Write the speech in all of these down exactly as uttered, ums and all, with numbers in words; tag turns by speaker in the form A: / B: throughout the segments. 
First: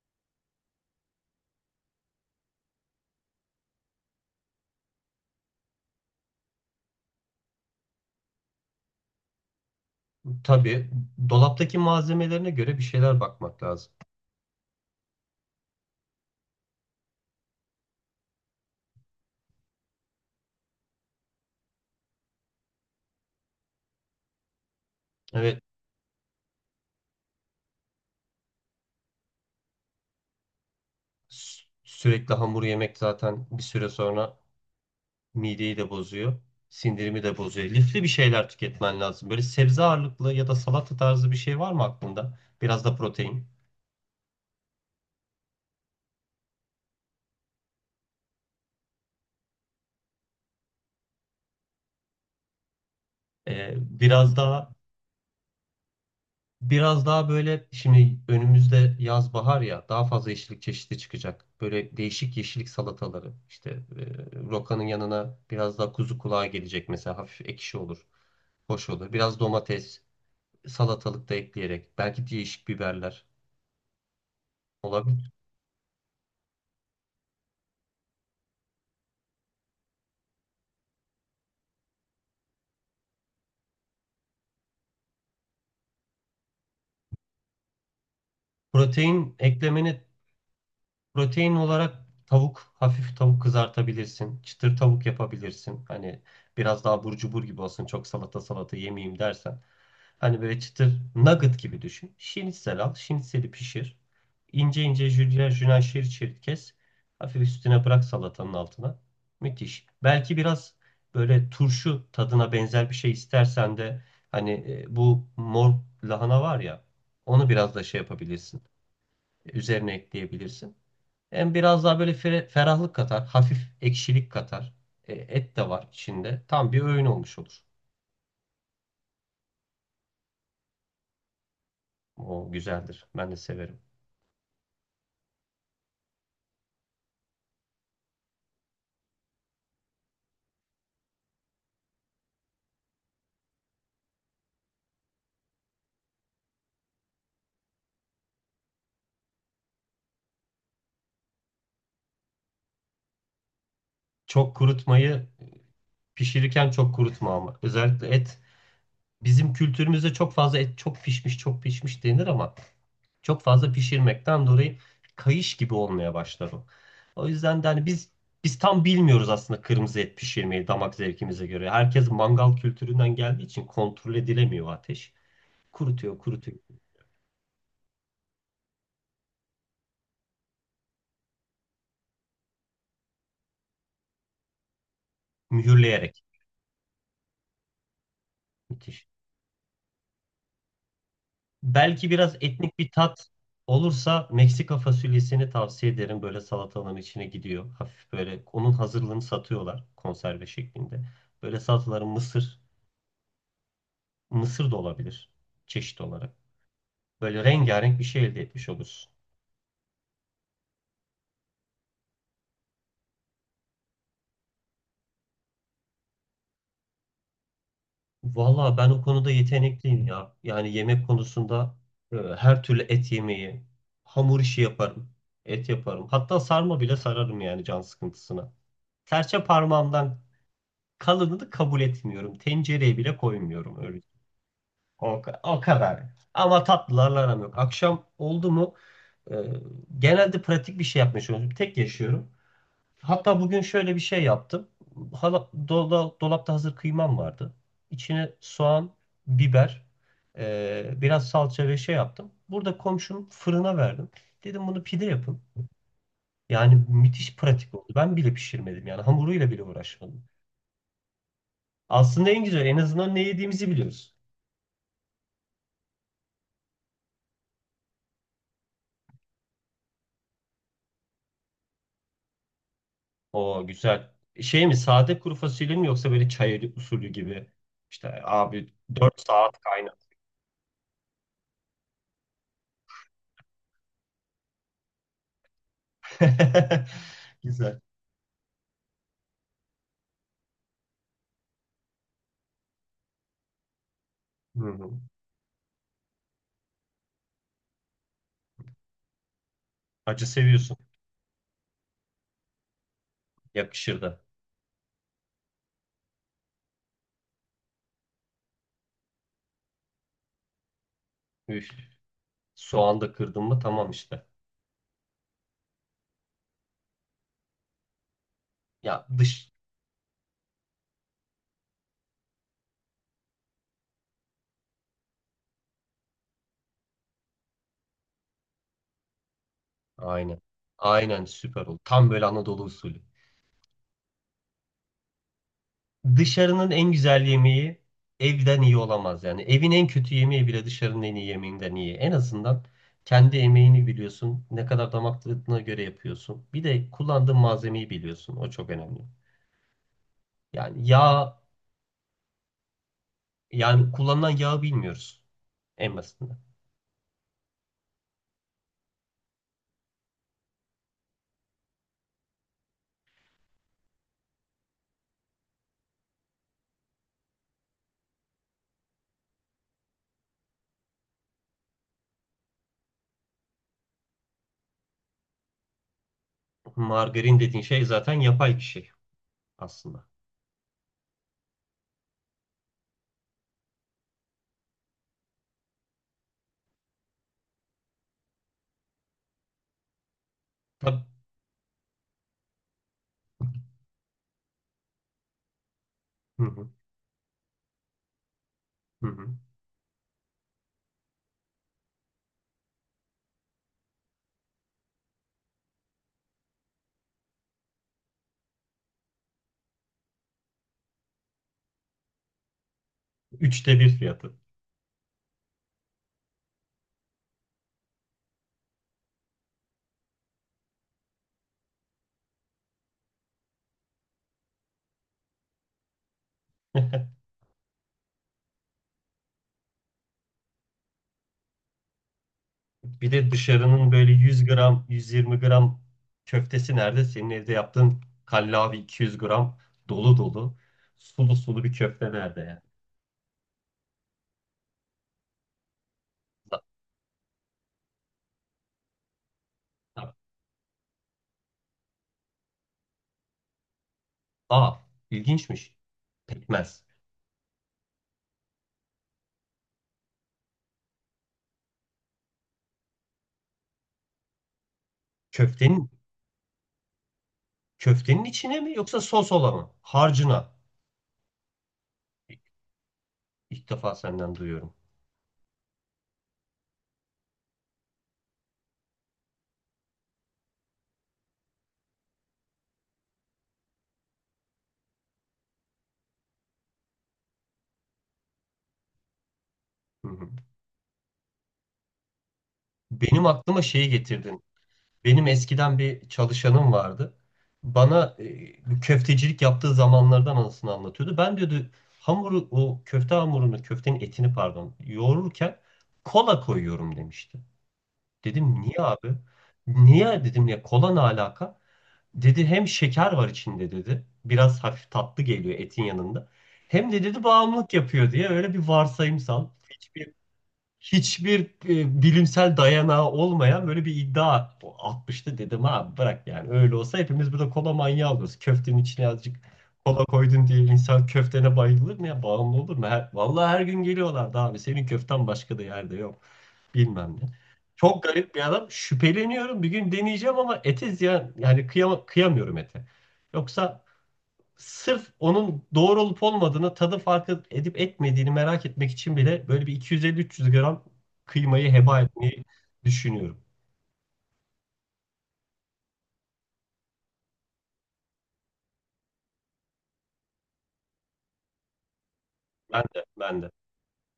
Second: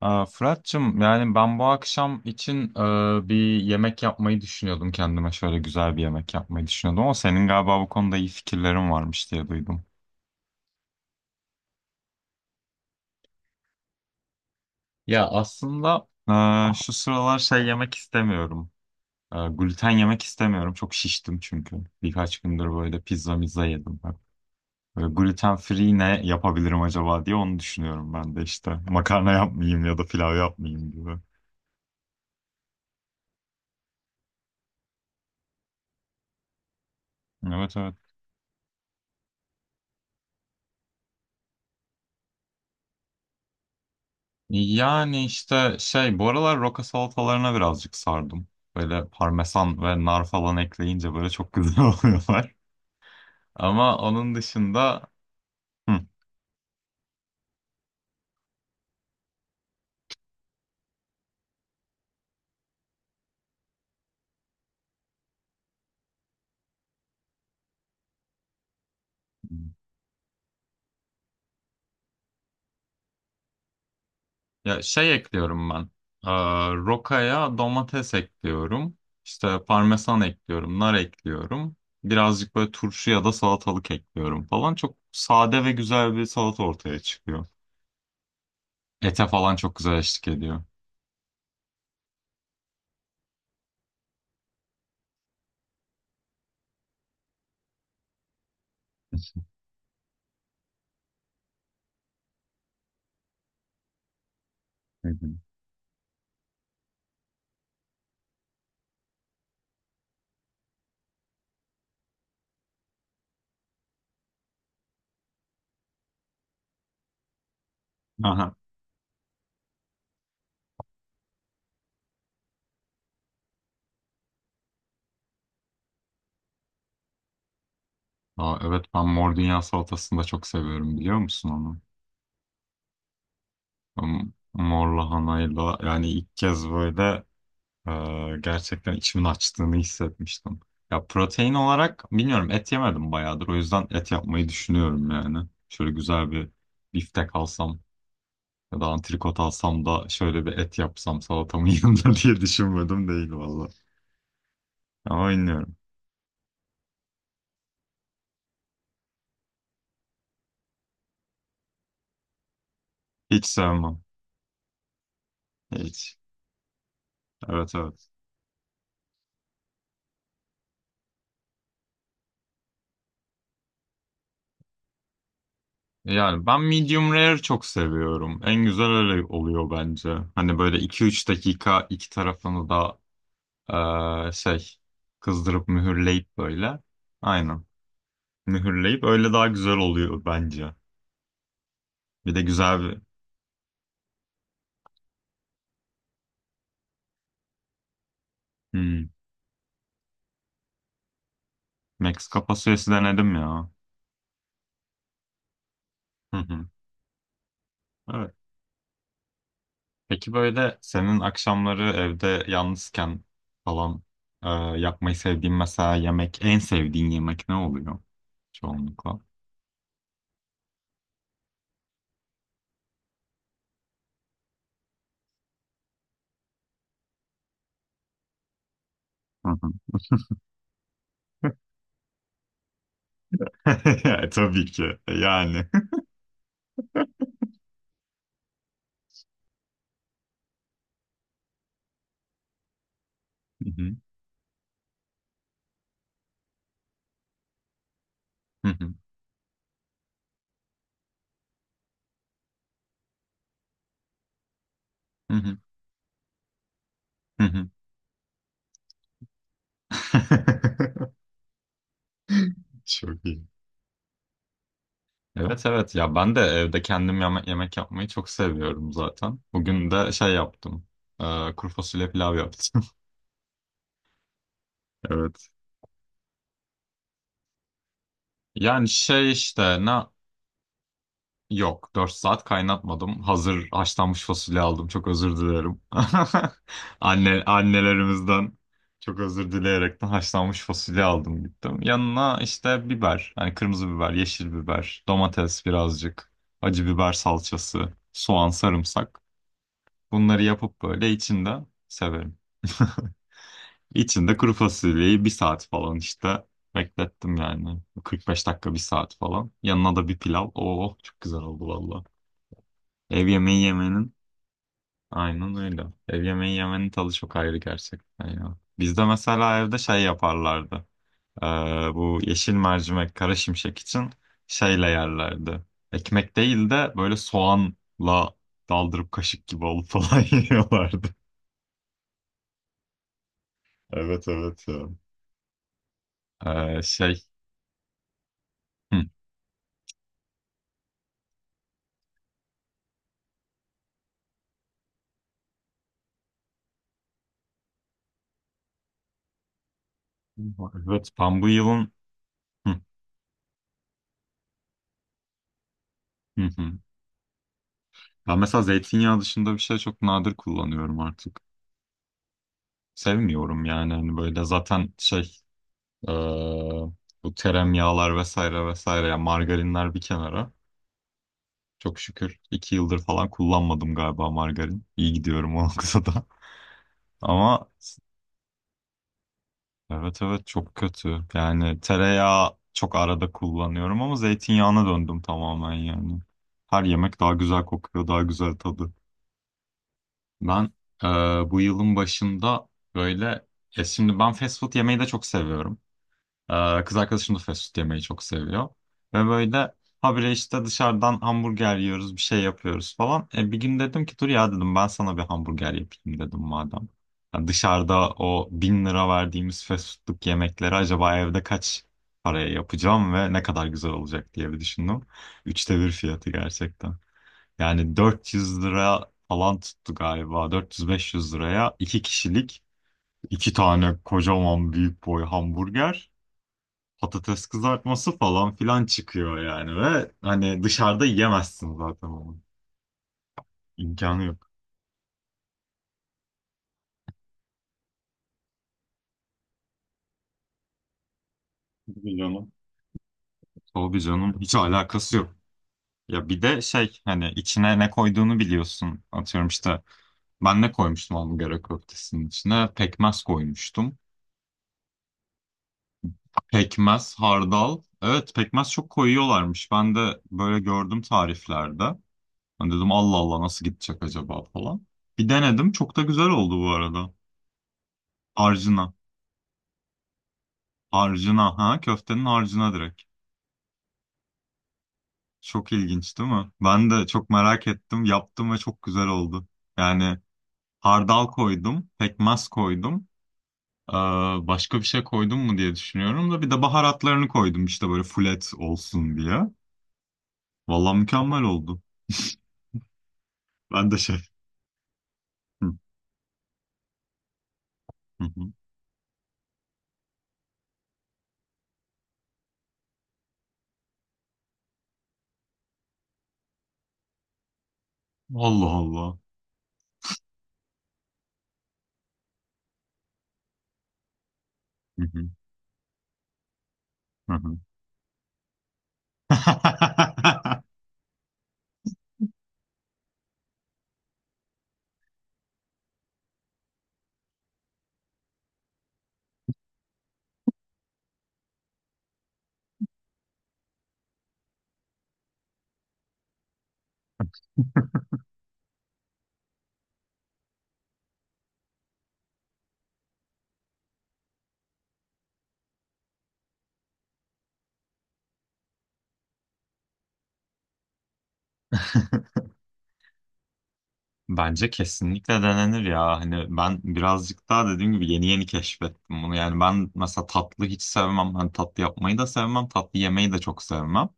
A: Aa, Fırat'cığım yani ben bu akşam için e, bir yemek yapmayı düşünüyordum kendime şöyle güzel bir yemek yapmayı düşünüyordum ama senin galiba bu konuda iyi fikirlerin varmış diye duydum.
B: Tabii, dolaptaki malzemelerine göre bir şeyler bakmak lazım.
A: Ya aslında e, şu sıralar şey yemek istemiyorum. E, gluten yemek istemiyorum. Çok şiştim çünkü. Birkaç gündür böyle pizza mizza yedim. Ben. Böyle gluten
B: Evet,
A: free ne yapabilirim acaba diye onu düşünüyorum ben de işte. Makarna yapmayayım ya da pilav yapmayayım gibi.
B: sü- sürekli hamur yemek zaten bir süre sonra mideyi de bozuyor, sindirimi de bozuyor.
A: Evet evet.
B: Lifli bir şeyler tüketmen lazım. Böyle sebze ağırlıklı ya da salata tarzı bir şey var mı aklında? Biraz da protein,
A: Yani işte şey bu aralar roka salatalarına birazcık sardım. Böyle parmesan ve nar falan ekleyince böyle çok güzel oluyorlar.
B: ee,
A: Ama onun
B: biraz daha
A: dışında hı,
B: Biraz daha böyle şimdi önümüzde yaz bahar ya daha fazla yeşillik çeşidi çıkacak. Böyle değişik yeşillik salataları işte e, rokanın yanına biraz daha kuzu kulağı gelecek mesela hafif ekşi olur. Hoş olur. Biraz domates, salatalık da ekleyerek belki değişik biberler
A: ya şey
B: olabilir.
A: ekliyorum ben. Ee, Rokaya domates ekliyorum. İşte parmesan ekliyorum, nar ekliyorum. Birazcık böyle turşu ya da salatalık ekliyorum falan. Çok sade ve güzel bir salata ortaya çıkıyor. Ete
B: Protein
A: falan çok güzel
B: eklemeni
A: eşlik ediyor.
B: Protein olarak tavuk, hafif tavuk kızartabilirsin. Çıtır tavuk yapabilirsin. Hani biraz daha burcu cubur gibi olsun. Çok salata salata yemeyeyim dersen. Hani böyle çıtır nugget gibi düşün. Şinitsel al. Şinitseli pişir. İnce ince jülyen jülyen şerit şerit kes. Hafif üstüne bırak salatanın altına. Müthiş. Belki biraz böyle turşu tadına benzer bir şey istersen de hani e, bu mor lahana var ya, onu biraz da şey
A: Hı hı.
B: yapabilirsin. Üzerine ekleyebilirsin. Hem biraz daha böyle fere- ferahlık katar, hafif ekşilik katar. E, et de var içinde. Tam bir öğün olmuş olur.
A: Aa, evet ben mor dünya salatasını da çok seviyorum biliyor musun onu?
B: O güzeldir. Ben de severim.
A: Ben Mor lahanayla yani ilk kez böyle e, gerçekten içimin açtığını hissetmiştim. Ya protein olarak bilmiyorum et yemedim bayağıdır o yüzden et yapmayı düşünüyorum yani. Şöyle güzel bir biftek alsam ya da antrikot alsam da şöyle bir et yapsam salatamın yanında diye düşünmedim değil valla.
B: Çok kurutmayı
A: Ama bilmiyorum.
B: pişirirken çok kurutma ama. Özellikle et. Bizim kültürümüzde çok fazla et çok pişmiş, çok pişmiş denir ama çok
A: Hiç
B: fazla
A: sevmem.
B: pişirmekten dolayı kayış gibi olmaya
A: Hiç.
B: başlar o. O yüzden de
A: Evet
B: hani
A: evet.
B: biz biz tam bilmiyoruz aslında kırmızı et pişirmeyi damak zevkimize göre. Herkes mangal kültüründen geldiği için kontrol edilemiyor ateş. Kurutuyor,
A: Yani
B: kurutuyor.
A: ben medium rare çok seviyorum. En güzel öyle oluyor bence. Hani böyle iki üç dakika iki tarafını da eee, şey kızdırıp
B: Mühürleyerek.
A: mühürleyip böyle. Aynen. Mühürleyip
B: Müthiş.
A: öyle daha güzel oluyor bence.
B: Belki
A: Bir
B: biraz
A: de
B: etnik
A: güzel
B: bir
A: bir
B: tat olursa Meksika fasulyesini tavsiye ederim. Böyle salatalığın içine gidiyor. Hafif böyle onun
A: hmm,
B: hazırlığını satıyorlar konserve şeklinde. Böyle salataların
A: Meksika
B: mısır,
A: fasulyesi denedim ya.
B: mısır da olabilir çeşit olarak.
A: Hı hı.
B: Böyle rengarenk bir şey
A: Evet.
B: elde etmiş olursun.
A: Peki böyle senin akşamları evde yalnızken falan eee, yapmayı sevdiğin mesela yemek en sevdiğin yemek ne oluyor
B: Valla ben o
A: çoğunlukla?
B: konuda yetenekliyim ya. Yani yemek konusunda e, her türlü et yemeği, hamur işi yaparım, et yaparım. Hatta sarma bile sararım yani can sıkıntısına. Serçe
A: Hı hı.
B: parmağımdan kalınını kabul etmiyorum. Tencereye bile koymuyorum öyle.
A: Ya, Tabii ki.
B: O, ka- o
A: Yani.
B: kadar. Ama tatlılarla aram yok. Akşam oldu mu e, genelde pratik bir şey yapmaya çalışıyorum. Tek yaşıyorum. Hatta bugün
A: Hı
B: şöyle
A: hı,
B: bir şey yaptım. Hala, dola- dolapta hazır kıymam vardı. İçine
A: hı
B: soğan,
A: hı,
B: biber, e, biraz salça ve şey yaptım. Burada komşum fırına verdim. Dedim bunu pide
A: hı
B: yapın.
A: hı,
B: Yani müthiş
A: hı hı.
B: pratik oldu. Ben bile pişirmedim yani hamuruyla bile uğraşmadım. Aslında en güzel en azından ne
A: Çok iyi.
B: yediğimizi biliyoruz.
A: Evet evet ya ben de evde kendim yeme- yemek yapmayı çok seviyorum zaten. Bugün de şey yaptım. Ee, kuru fasulye pilav yaptım.
B: O güzel. Şey mi, sade kuru
A: Evet.
B: fasulye mi yoksa böyle çay usulü gibi? İşte abi
A: Yani
B: dört
A: şey
B: saat
A: işte
B: kaynar.
A: ne. Yok, dört saat kaynatmadım. Hazır haşlanmış fasulye aldım. Çok özür dilerim. Anne
B: Güzel.
A: annelerimizden çok özür dileyerekten haşlanmış fasulye aldım gittim. Yanına işte biber, hani kırmızı biber, yeşil
B: Hı hı.
A: biber, domates birazcık, acı biber salçası, soğan, sarımsak.
B: Acı
A: Bunları
B: seviyorsun.
A: yapıp böyle içinde severim.
B: Yakışır da.
A: İçinde kuru fasulyeyi bir saat falan işte beklettim yani. Kırk beş dakika bir saat falan. Yanına da bir pilav. Oo çok güzel oldu
B: Üf.
A: valla.
B: Soğan da
A: Ev
B: kırdın mı
A: yemeği
B: tamam
A: yemenin
B: işte.
A: aynen öyle. Ev yemeği yemenin tadı çok ayrı gerçekten ya. Bizde
B: Ya dış.
A: mesela evde şey yaparlardı. Ee, Bu yeşil mercimek, kara şimşek için şeyle yerlerdi. Ekmek değil de böyle soğanla daldırıp kaşık gibi alıp falan
B: Aynen.
A: yiyorlardı.
B: Aynen süper oldu. Tam böyle Anadolu usulü.
A: Evet evet ya.
B: Dışarının
A: Ee,
B: en güzel
A: şey.
B: yemeği evden iyi
A: Hı.
B: olamaz yani. Evin en kötü yemeği bile dışarının en iyi yemeğinden iyi. En azından kendi emeğini biliyorsun. Ne kadar damak tadına göre yapıyorsun. Bir de kullandığın malzemeyi biliyorsun. O çok önemli. Yani
A: Evet
B: yağ,
A: ben bu yılın. Hı,
B: yani kullanılan yağı bilmiyoruz en basitinden.
A: hı, hı. Ben mesela zeytinyağı dışında bir şey çok nadir kullanıyorum artık. Sevmiyorum yani hani böyle zaten şey. Ee, Bu teremyağlar vesaire vesaire yani margarinler bir kenara. Çok şükür iki yıldır falan kullanmadım galiba margarin. İyi gidiyorum o da.
B: Margarin dediğin
A: Ama
B: şey zaten yapay bir şey aslında.
A: evet evet çok kötü. Yani tereyağı çok arada kullanıyorum ama zeytinyağına döndüm tamamen yani. Her yemek daha güzel kokuyor, daha güzel tadı. Ben
B: Tabii.
A: e, bu yılın başında böyle... E şimdi ben fast food yemeyi de çok seviyorum.
B: Hı hı,
A: Ee, kız arkadaşım da fast food yemeyi çok seviyor.
B: hı hı.
A: Ve böyle habire işte dışarıdan hamburger yiyoruz, bir şey yapıyoruz falan. E, bir gün dedim ki dur ya dedim ben sana bir hamburger yapayım dedim madem. Ya dışarıda o bin lira verdiğimiz fast foodluk yemekleri acaba evde kaç paraya yapacağım ve ne kadar
B: Üçte bir
A: güzel
B: fiyatı.
A: olacak diye bir düşündüm. Üçte bir fiyatı gerçekten. Yani dört yüz lira falan tuttu galiba. dört yüz beş yüz liraya iki kişilik iki tane kocaman büyük boy hamburger patates kızartması falan filan çıkıyor yani ve hani dışarıda yiyemezsin zaten onu.
B: Bir de dışarının böyle
A: İmkanı
B: yüz
A: yok.
B: gram, yüz yirmi gram köftesi nerede? Senin evde yaptığın kallavi iki yüz gram dolu dolu, sulu sulu bir köfte
A: Tabii
B: nerede
A: canım.
B: yani?
A: Tabii canım hiç alakası yok. Ya bir de şey hani içine ne koyduğunu biliyorsun. Atıyorum işte ben ne koymuştum hamburger köftesinin içine? Pekmez koymuştum.
B: Aa, ilginçmiş. Pekmez.
A: Pekmez, hardal. Evet pekmez çok koyuyorlarmış. Ben de böyle gördüm tariflerde. Ben dedim Allah Allah nasıl gidecek acaba falan. Bir denedim
B: Köftenin
A: çok da güzel oldu bu arada.
B: köftenin içine mi
A: Harcına.
B: yoksa sos olan mı? Harcına.
A: Harcına ha köftenin
B: İlk
A: harcına direkt.
B: ilk defa senden duyuyorum.
A: Çok ilginç değil mi? Ben de çok merak ettim. Yaptım ve çok güzel oldu. Yani hardal koydum, pekmez koydum. Ee, Başka bir şey koydum mu diye düşünüyorum da bir de baharatlarını koydum işte böyle fulet olsun diye.
B: Hı hı.
A: Vallahi mükemmel oldu.
B: Benim aklıma şeyi
A: Ben de şey.
B: getirdin. Benim eskiden bir çalışanım vardı. Bana e, köftecilik yaptığı zamanlardan anısını anlatıyordu. Ben diyordu hamuru o köfte hamurunu, köftenin etini pardon, yoğururken kola koyuyorum demişti. Dedim niye abi?
A: Allah
B: Niye dedim ya, kola ne alaka? Dedi hem şeker var içinde dedi. Biraz hafif tatlı geliyor etin yanında. Hem de dedi
A: Allah.
B: bağımlılık yapıyor diye öyle bir varsayımsal. Hiçbir hiçbir e, bilimsel dayanağı olmayan böyle bir iddia atmıştı. Dedim abi bırak, yani öyle olsa hepimiz burada kola manyağı oluruz. Köftenin içine azıcık kola koydun diye insan köftene bayılır mı, ya bağımlı olur mu? Her, vallahi her gün geliyorlardı abi, senin köften başka da yerde yok bilmem ne. Çok garip bir adam, şüpheleniyorum, bir gün deneyeceğim ama ete ziyan yani, kıyama, kıyamıyorum ete. Yoksa sırf onun doğru olup olmadığını, tadı farkı edip etmediğini merak etmek için bile böyle bir iki yüz elli üç yüz gram kıymayı heba etmeyi düşünüyorum.
A: Bence kesinlikle denenir ya. Hani ben birazcık daha dediğim gibi yeni yeni keşfettim bunu. Yani ben mesela tatlı hiç sevmem. Hani tatlı yapmayı da sevmem.
B: Ben
A: Tatlı
B: de,
A: yemeyi de
B: ben de.
A: çok sevmem.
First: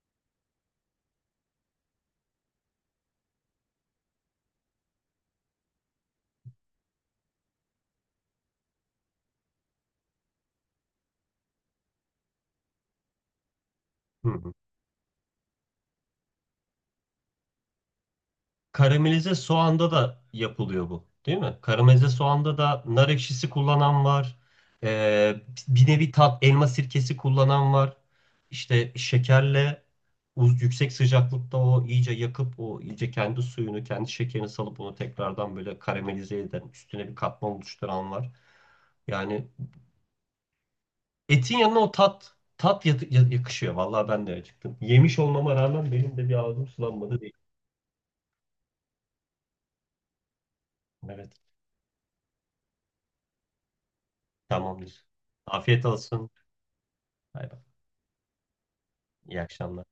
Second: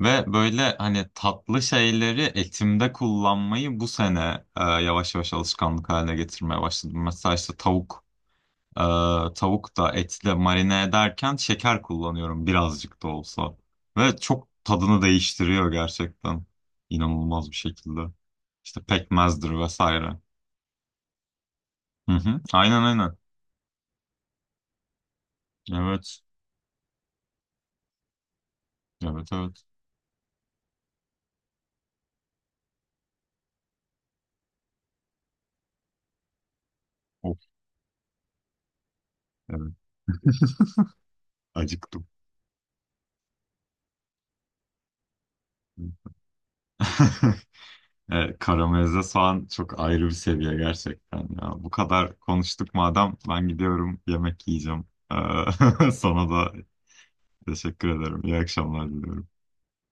A: Ve böyle hani tatlı şeyleri etimde kullanmayı bu sene e, yavaş yavaş alışkanlık haline getirmeye başladım. Mesela işte tavuk e, tavuk da etle marine ederken şeker kullanıyorum birazcık da olsa. Ve
B: Hı
A: çok
B: hı.
A: tadını değiştiriyor gerçekten. İnanılmaz bir şekilde. İşte
B: Karamelize
A: pekmezdir
B: soğanda
A: vesaire.
B: da yapılıyor bu, değil mi? Karamelize
A: Hı hı.
B: soğanda da
A: Aynen
B: nar
A: aynen.
B: ekşisi kullanan var. Ee, bir nevi
A: Evet.
B: tat elma sirkesi kullanan var. İşte
A: Evet evet.
B: şekerle uz- yüksek sıcaklıkta o iyice yakıp o iyice kendi suyunu, kendi şekerini salıp onu tekrardan böyle karamelize eden, üstüne bir
A: Of
B: katman oluşturan var. Yani
A: evet.
B: etin yanına o
A: Acıktım.
B: tat tat yatı- ya- yakışıyor. Vallahi ben de acıktım. Yemiş olmama rağmen benim de bir ağzım sulanmadı değil.
A: Evet, karamelize soğan çok ayrı bir seviye gerçekten
B: Evet,
A: ya. Bu kadar konuştuk madem ben gidiyorum yemek yiyeceğim.
B: tamamdır. Afiyet
A: Ee,
B: olsun.
A: Sana da
B: Bay bay.
A: teşekkür ederim. İyi akşamlar diliyorum.
B: İyi akşamlar.